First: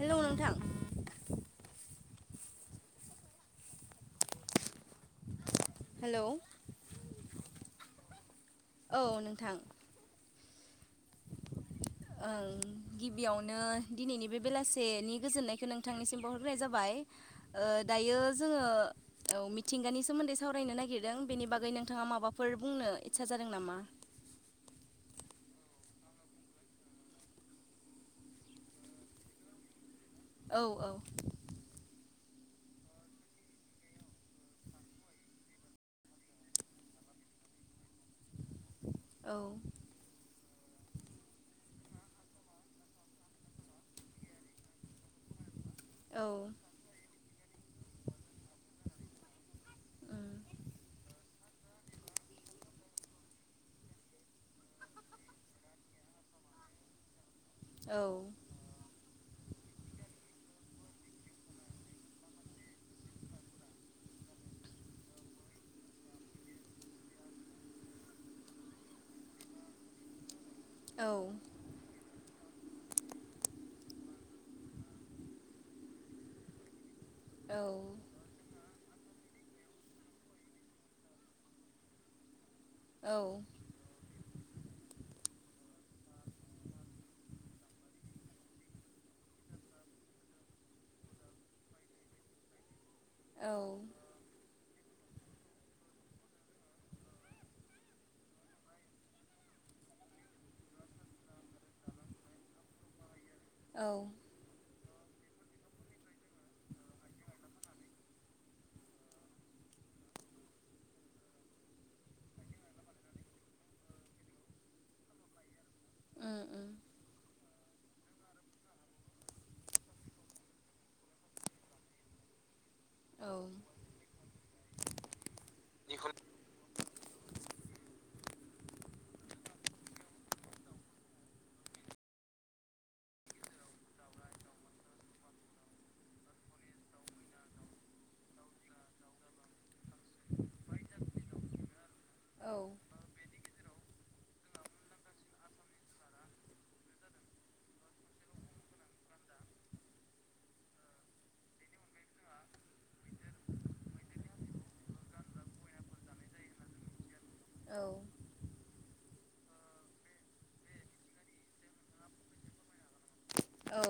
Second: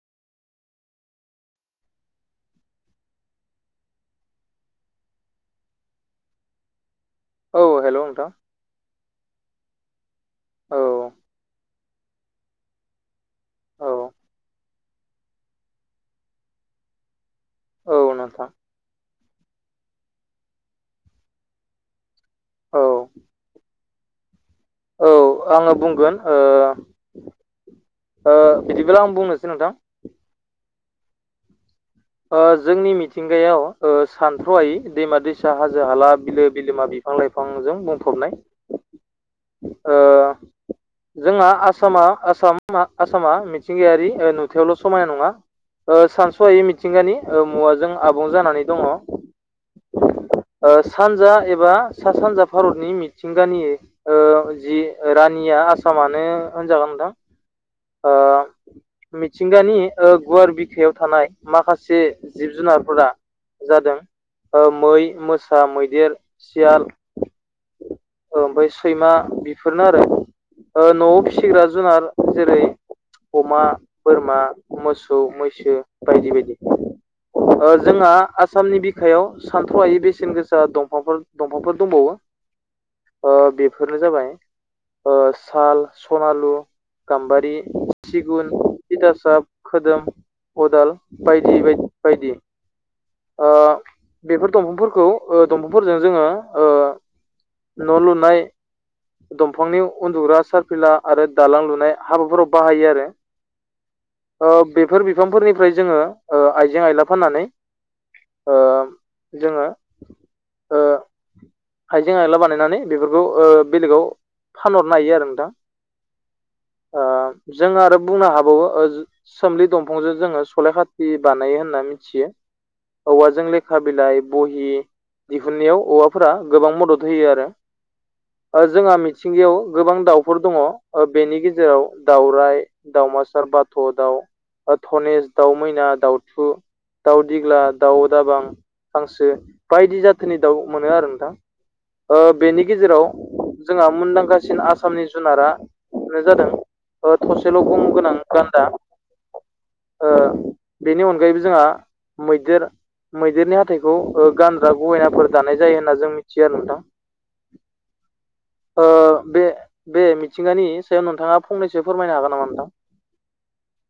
Hello नोंथां hello औ hello नोंथां औ नोंथां औ [inaudible] ओं गिबियावनो दिनैनि बे बेलासेनि गोजोननायखौ नोंथांनिसिम बावहरग्रोनाय जाबाय ओ औ दायो नोंथां जोङो मिथिंगानि सोमोन्दै सावरायनो नागिरदों बेनि बागै नोंथाङा माबाफोर औ बुंनो इतसा जादों नामा? [inaudible] औ आङो बुंगोन ओ ओ बिदिब्ला आं बुंनोसै नोंथां। औ औ जोंनि मिथिंगायाव सानथ्र'यायै दैमा दैसा हाजो हाला बिलो बिलोमा बिफां फां लाइफांजों बुंफबनाय औ ओ जोंहा आसामा आसाम आसामा मिथिंगायारि नुथायावल' समायना नङा औ सानस'याय मिथिंगानि मुवाजों आबुं जानानै दङ ओ ओ सानजा एबा सा सानजा भारतनि मिथिंगानि ओ जि रानि आसामानो होनजागोन नोंथां औ ओ मिथिंगानि गुवार बिखायाव थानाय माखासे जिब जुनारफोरा जादों मै मोसा मैदेर सियाल ओमफ्राय सैमा बेफोरनो आरो औ न'आव फिसिग्रा जुनार जेरै अमा बोरमा मोसौ मैसो बायदि बायदि औ जोंहा आसामनि बिखायाव सानथ्र'आायै बेसेन गोसा दंफांफोर दंफांफोर औ दंबावो बेफोरनो जाबाय साल सनालु गाम्बारि सिगुन थिथासाब खोदोम अदाल बायदि बायदि बायदि औ बेफोर दंफांफोरखौ दंफांजों जोङो न' लुनाय दंफांनि उन्दुग्रा सारफिला आरो दालां लुनाय हाबाफोराव बाहायो आरो औ बेफोर बिफांफोरनिफ्राय जोङो आइजें आइला फाननानै जोङो हाइजें आइला बानायनानै बेफोरखौ बेलेगाव फानहरनो हायो आरो उम उम नोंथां जों आरो बुंनो हाबावो सोमलि दंफांजों जोङो सल खाथि बानायो होनना मिथियो औ औवाजों लेखा बिलाइ बहि दिहुननायाव औवाफोरा गोबां मदद होयो आरो [inaudible] ओ जोंहा मिथिंगायाव गोबां दाउफोर दङ बेनि गेजेराव दाउराय दाउमासार बाथ थ' दाउ धनेस दाउ मैना दाउथु दाउ दिग्ला दाउ दाबाम हांसो बायदि जाथोनि दाउ मोनो आरो नोंथां ओ बेनि औ गेजेराव जोंहा मुंदांखा सिन आसामनि जुनारा जादों थसेल' गं गोनां गान्दा ओ बेनि अनगायैबो जोंहा मैदेर मैदेरनि हाथाइखौ गानग्रा गहायनाफोर दानाय जायो होन्ना जों मिथियो आरो नोंथां औ ओ बे बे मिथिंगानि सायाव नोंथाङा फंनैसो फोरमायनो हागोन नामा नोंथां औ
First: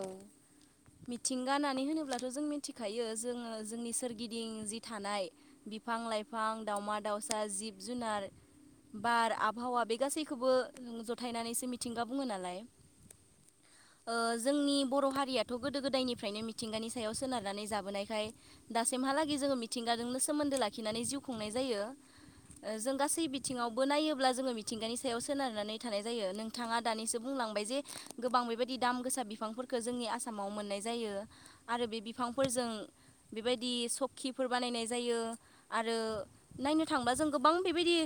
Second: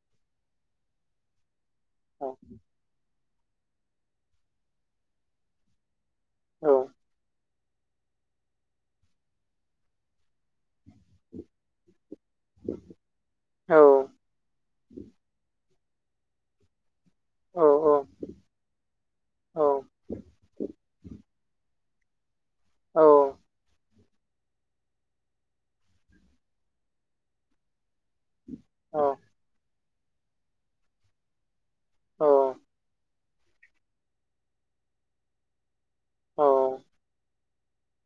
मिथिंगा होनानै होनोब्लाथ' औ जों मिथिखायो जोङो जोंनि सोरगिदिं जि थानाय बिफां लाइफां दावमा दाउसा जिब जिब जुनार बार आबहावा बे गासैखौबो जथायनानैसो मिथिंगा बुङो नालाय औ जोंनि बर' हारियाथ' गोदो गोदायनिफ्रायनो मिथिगानि सायाव सोनारनानै औ जाबोनायखाय दासिमहालागै जोङो मिथिंगाजोंनो सोमोन्दो लाखिनानै जिउ खुंनाय जायो जों औ गासै बिथिङावबो नायो मिथिंगानि सायाव सोनारनानोय थानाय जायो नोंथांआ दानिसो बुलांबाय जे गोबां बेबादि दाम औ गोसा बिफांफोरखौ जोंनि आसामाव मोननाय जायो आरो बे औ बिफांफोरजों बेबायदि सखिफोर बानायनाय जायो आरो औ नायनो थांबा जों गोबां बेबायदि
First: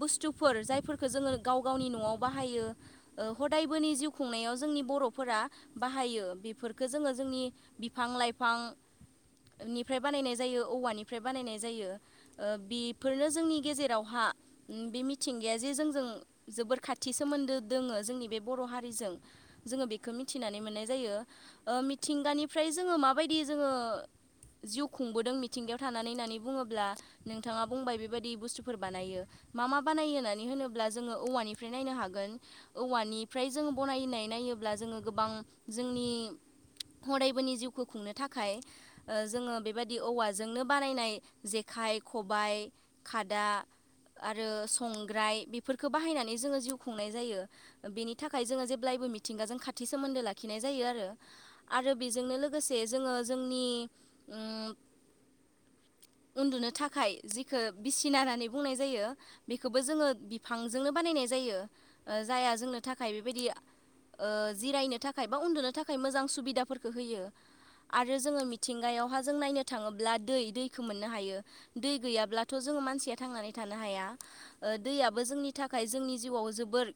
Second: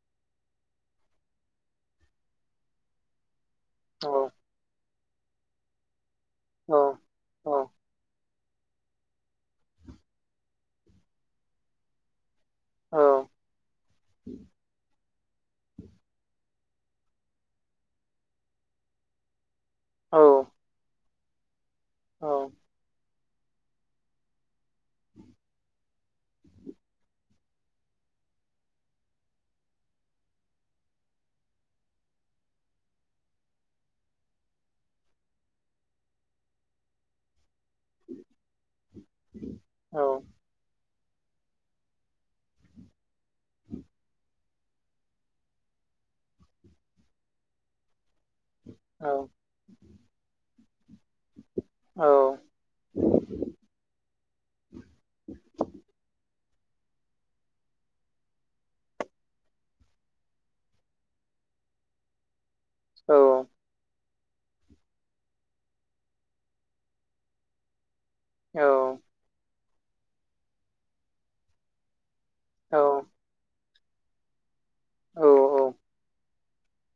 बुस्थुफोर जायफोरखौ जोङो गाव गावनि न'आव बाहायो ओ हदायबोनि जिउ खुंनायाव जोंनि बर'फोरा बाहायो औ बेफोरखौ जोङो जोंनि औ बिफां लाइफां बिफांनिफ्राय बानायनाय जायो औवानिफ्राय बानायनाय जायो बेफोरनो जोंनि गेजेरावहा बे मिथिंगायाजे जों जोबोर खाथि सोमोन्दो दोङो जोंनि बे बर' हारिजों जोङो औ मिथिनानोय मोननाय जायो मिथिंगानिफ्राय जोङो माबायदि जोङो जिउ खुंबोदों मिथिंगायाव थानानै होननानै बुङोब्ला नोंथाङा बुंबाय बेबायदि बुस्थुफोर बानायो मा मा बानायो होननानै होनोब्ला जोङो औवानिफ्राय नायनो हागोन औवानिफ्राय जों बनायनाय नाय नायोब्ला जोङो गोबां जोंनि अरायबोनि जिउखौ खुंनो थाखाय ओ जोङो बेबायाददि औवाजोंनो बानायनाय जेखाइ खबाय खादा आरो संग्राय बेफोरखौ बाहायनानै जोङो जिउ खुंनाय जायो बेनि थाखाय जोङो जेब्लायबो मिथिंगाजों खा सोमोन्दो लाखिनाय जायो आरो आरो बेजोंनो औ लोगोसे जोङो जोंनि ओ उन्दुनो थाखाय जिखौ बिसिना होननानै बुंनाय जायो बेखौबो जोङो बिफांजोंनो बानायनाय जायो जायो जाया जोंनि थाखाय औ बेबायदि ओ जिरायनो थाखाय बा उन्दुनो थाखाय मोजां सुबिदाफोरखौ होयो आरो जोङो औ मिथिंगायावहा जों नायनो थाङोब्ला दै दैखौ मोननो हायो दै गैयाब्ला ब्लाथ' औ जोङो मानसिया थांनानै थानो हाया ओ दैआबो औ जोंनि थाखाय जोंनि जिवाव जोबोर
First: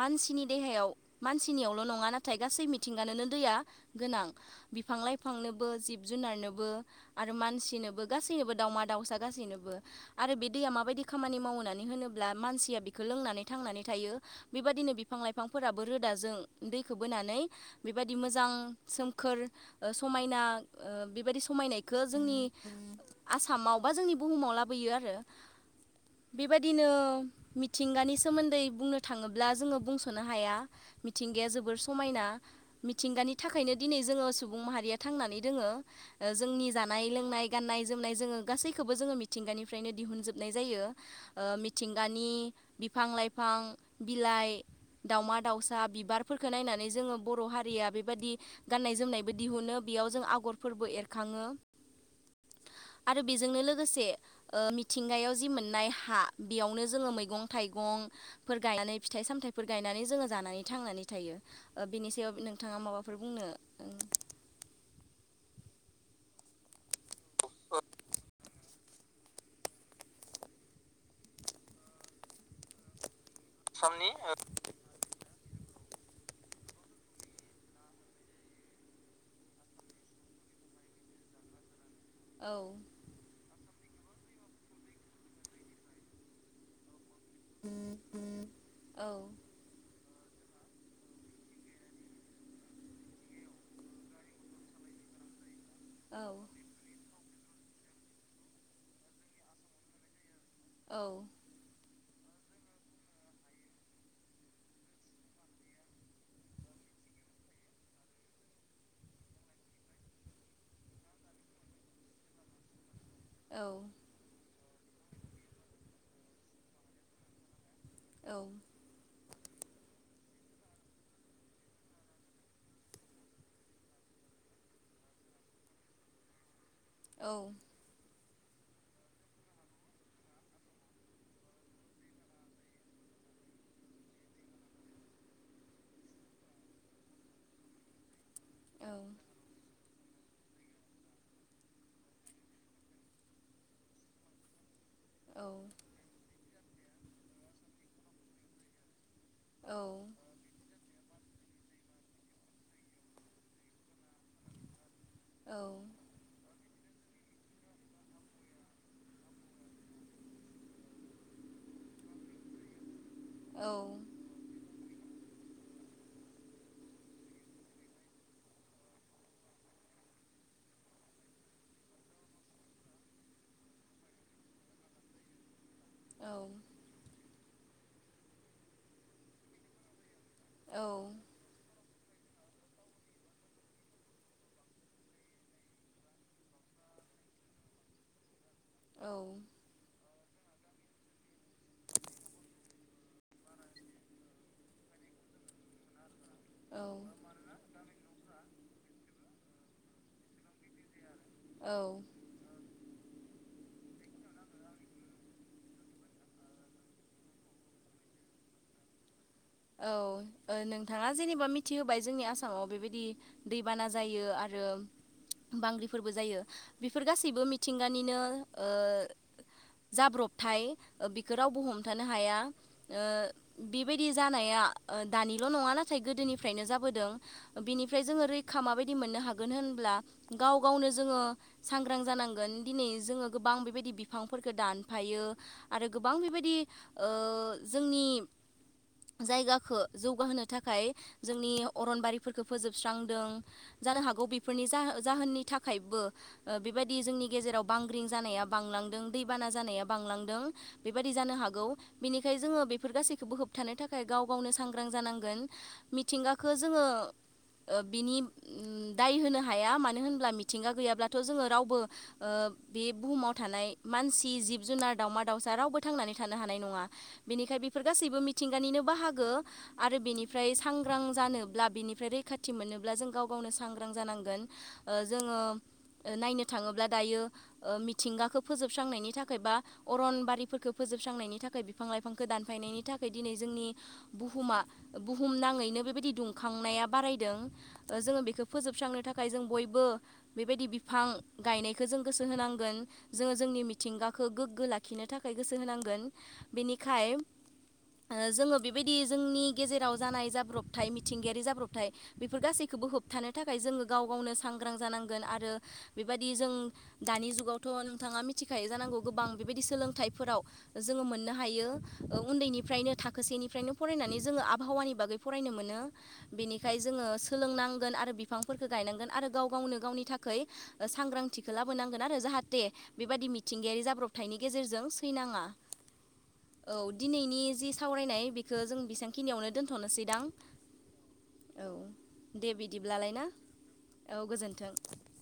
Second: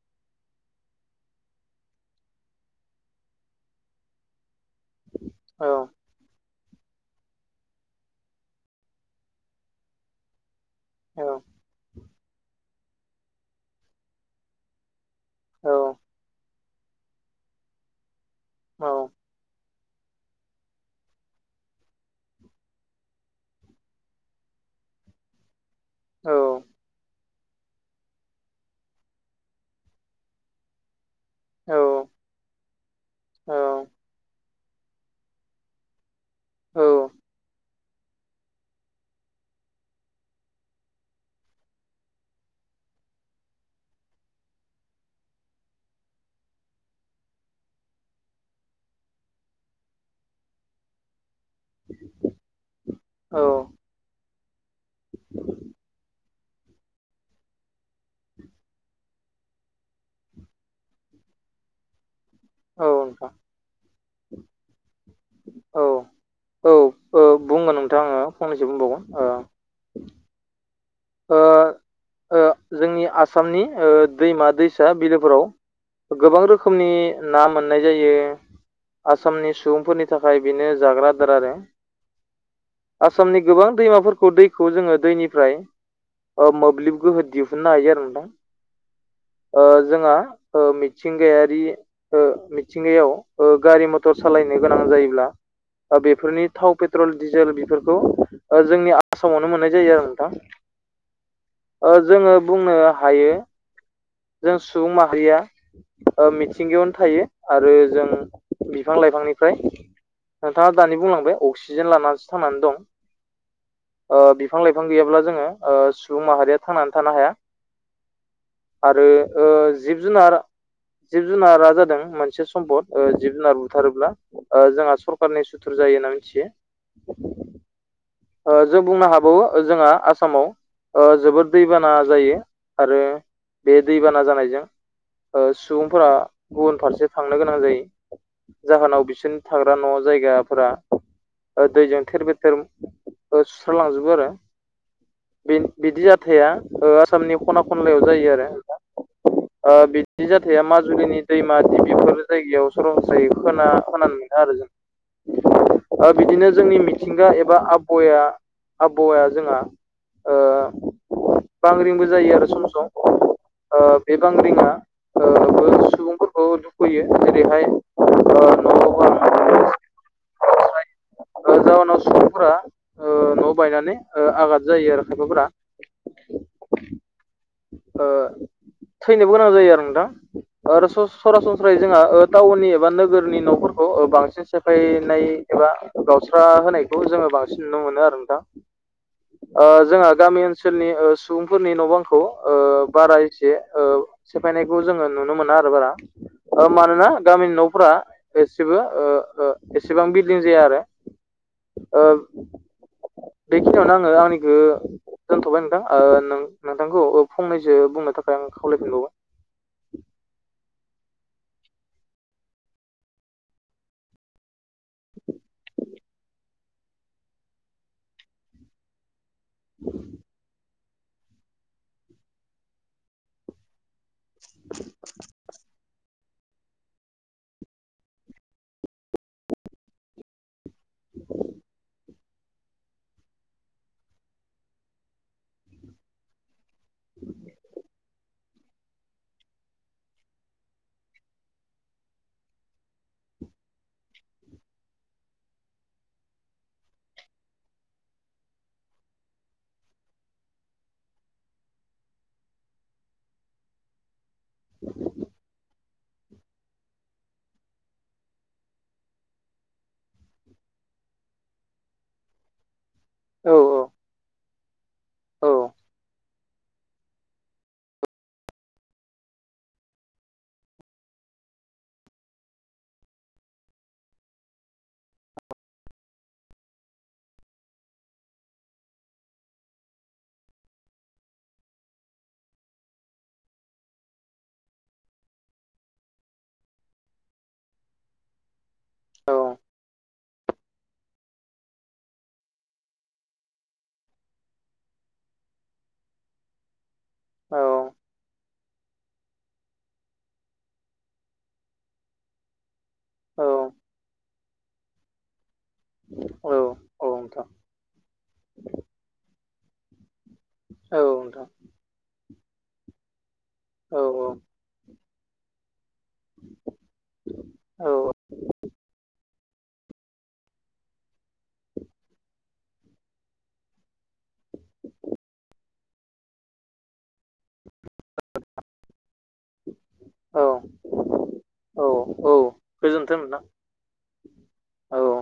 मानसिनि देहायाव मानसिनियावल' नङा नाथाय गासै मिथिंगानोनो दैया गोनां बिफां लाइफां औ थांनोबो जिब जुनारनोबो बो आरो मानसिनोबो गासोयनोबो दावमा दावसा गासोयनोबो दैया माबायदि औ खामानि मावनानै होनोब्ला मानसिया बि लोंनानै थांनानै थायो बेबायनो बिफां औ लाइफांफोराबो रोदाजों दैखौ बोनानै बेबायादि मोजां औ सोमखोर समायना ओ बेबादि समायनायखौ जोंनि आसामाव बा जोंनि बुहुमाव लाबोयो। बियो आरो औ बेबायाददिनो मिथिंगानि सोमोन्दै बुंनो थाङोब्ला जोङो बुंस'नो हाया। मिथिंगाया जोबोर समायना मिथिंगानि थाखायनो दिनै जोङो सुबुं बुं माहारिया थांनानै दोङो। जोंनि औ जानाय लोंनाय गान्नाय जोमनाय जोङो गासैखौबो जोङो मिथिंगानि फ्रायनो दिहुनजोबनाय जायो मिथिंगानि बिफां लाइफां बिलाइ दाउमा दाउसा बिबारफोरखौ नायनानै जोङो बर' हारिया बेबायदि गान्नाय जोमनायबो दिहुनो बेयाव जों आवग्रि आगरफोरबो एरखाङो आरो बेजोंनो लोगोसे ओ मिथिंगायाव जि मोननाय हा बेयावनो जोङो मैगं थाइगंफोर गायनानै फिथाइ सामथायाइफोर गायनानै जोङो जानानै थांनानै थायो बेनि सायाव नोंथाङा औ माबाफोर नोंथां बुंनो औ औ औ बुंगोन नोंथां आङो फंनैसो बुंबावगोन ओ [unintelligible] नि आसामनि आसामनि दैमा दैसा बिलोफोराव गोबां रोखोमनि ना मोननाय जायो आसामनि सुबुंफोरनि थाखाय बेनो जाग्रा दार आरो ओ आसामनि गोबां दैमाफोरखौ दैखौ जोङो दैनिफ्राय मोब्लिब गोहो दिह नायो आरो नोंथां औ ओ जोंहा ओ मिथिंगायारि ओ मिथिंगायाव ओ गारि मथर सालाय गोनां जायोब्ला बेफोरनि थाव पेट्रल डिजेल बेफोरखौ जोंनि आसामावनो मोननाय जायो आरो नोंथां औ ओ जोङो बुंनो हायो जों सुबुं माहारिया ओ मिथिंगायावनो थायो आरो जों बिफां लाइफांनिफ्राय नोंथाङा दानि बुंलांबाय अक्सिजेन लानानैसो थानानै दं ओ बिफां लाइफां गैयाब्ला जोङो ओ सुबुं माहारिया थांनानै थानो हाया आरो ओ जिब जुनार जिब जुनारा जादों मोनसे सम्पद जिब जुनार बुथारोब्ला ओ जोंहा सरखारनि सुथुर जायो होनना मिथियो औ ओ जों बुंनो हाबाव जोंहा आसामाव ओ जोबोर दैबाना जायो आरो बे दैबाना जानायजों ओ सुबुंफोरा गुबुन फारसे थांनो गोनां जायो जाहोनाव बिसोरनि थाग्रा न' जायगाफोरा दैजों थेर बेथेर सुस्रालांजोबो आरो बिदि जाथाया ओ आसामनि खना खनलायाव जायो आरो नोंथां ओ बिदि जाथाया माजुलिनि दैमा दैबिफोर जायगायाव सरनस्रायै खोना खोनानो [unintelligible] आरो जों औ ओ बिदिनो जोंनि मिथिंगा एबा आब बया आबहावाया जोंहा ओ बांग्रिंबो जायो आरो सम सम ओ बे बांग्रिंआ ओ सुबुंफोरखौ दुखुहोयो जेरैहाय ओ न'बां ओ जाउनाव सुबुंफोरा ओ न' बायनानै आघाद जायो आरो खायफाफोरा ओ थैनोबो गोनां जायो आरो नोंथां आरो सरासनस्रायै जोंहा ओ टाउननि एबा नोगोरनि न'फोरखौ बांसिन सेफायनाय एबा गावस्रा होनायखौ जोङो बांसि नुनो मोनो आरो नोंथां ओ जोंहा गामि ओन सोलनि ओ सुबुंफोरनि न' बांखौ ओ बारा एसे ओ सेफायनायखौ जोङो नुनो मोना। बार बारा। ओ मानोना गामिनि न'फ्रा एसेबो ओ ओ एसेबां बिल्डिं जाया आरो। औ। ओ बेखिनियावनो आङो आंनिखो दोनथ'बाय नोंथां ओ नोंथांखौ फंनैसो बुंनो थाखाय आं खावलायफिनबावबाय। नोंथाङा जेनेबा मिथिहोबाय जोंनि आसामाव बेबायदि दैबाना जायो आरो। बांग्रिफोरबो जायो बेफोर गासैबो मिथिंगानिनो ओ जाब्रबथाय बिखौ रावबो हमथानो हाया ओ बेबायदि जानाया ओ दानिल' नङा नाथाय गोदोनिफ्रायनो जाबोदों बेनिफ्राय जोङो रैखा माबायदि मोन नो हागोन होमब्ला गाव गावनो जोङो सांग्रां जानां गोन दिनै जोङो गोबां बेबायदि बिफांफोरखौ दानफायो आरो गोबां बेबायदि ओ जोंनि जायगाखौ जौगाहोनो थाखाय जोंनि अरनबारिफोरखौ फोजोबस्रांदों। जानो हागौ बेफोरनि जा-जाहोननि थाखायबो ओ बेबायदि जोंनि गेजेराव बांग्रिं जानाया बांलां दों दैबाना जानाया बांलांदों बेबादि जानो हागौ बेनिखाय जों बेफोर गासैखौबो होब थानो थाखाय गाव गावनो सांग्रां जानांगोन मिथिंगाखौ जोङो ओ बिनि दाय होनो हाया मानो होनब्ला मिथिंगा गैयाब्लाथ' जोङो रावबो ओ बे बुहुमाव औ थानाय मानसि जिब जुनार दावमा औ दावउसा रावबो थांनानै थानो हानाय नङा बेनिखाय बेफोर गासैबो मिथिंगानिनो बाहागो आरो बेनिफ्राय सांग्रां जानोब्ला बेनिफ्राय रैखाथि मोननोब्ला जों गाव गाव नो सांग्रां जानांगोन ओ जोङो नायनो थाङोब्ला दायो ओ मिथिंगाखौ फोजोबस्रांनायनि थाखाय बा अरनबारिफोरखौ फोजो जोबस्रांनायनि थाखाय बिफां लाइफांखौ दानफायनायनि थाखाय दिनै जोंनि बुहुमा बुहुमनाङैनो बेबायदि दुंखांनाया बारायदों। जोङो बेखौ फोजोबस्रांनो थाखाय औ जों बयबो बेबायदि बिफां गायनायखौ जों गोसो होनांगोन। जोङो जोंनि मिथिंगाखौ गोग्गो लाखिनो थाखाय गोसो होनांगोन बेनिखाय ओ जोङो बेबायदि जोंनि गेजेराव जानाय जाब्रबथाय मिथिंगायारि जाब्रबथाय बेफोर गासैखौबो होब थानो औ थाखाय जोङो गाव गावनो सांग्रां जानांगोन आरो बेबायदि जों औ औ दानि नोंथां जुगावथ' नोंथाङा मिथिखायो जानांगौ गोबां बेबायदि सोलोंथाइफोराव औ जोङो मोननो नोंथां हायो उन्दैनि फ्रायनो थाखोसेनिफ्रायनो औ फरायनानै जोङो आबहावानि बागै फरायनो मोनो बेनिखाय जोङो सोलोंना नांगोन औ आरो बिफांफोरखौ गायनांगोन आरो गाव गावनो गावनि थाखाय सांग्रांथिखौ लाबोनांगोन आरो जाहाथे बेबादि मिथिंगायारि जाब्रबथायनि गेजेरजों सैनाङा औ दिनैनि जि सावरायनाय बेखौ जों बेसेबांखिनियावनो दोनथ'नोसैदां औ औ। औ दे बिदिब्लालाय गोजोन्थों ना नोंथां औ गोजोन्थों। औ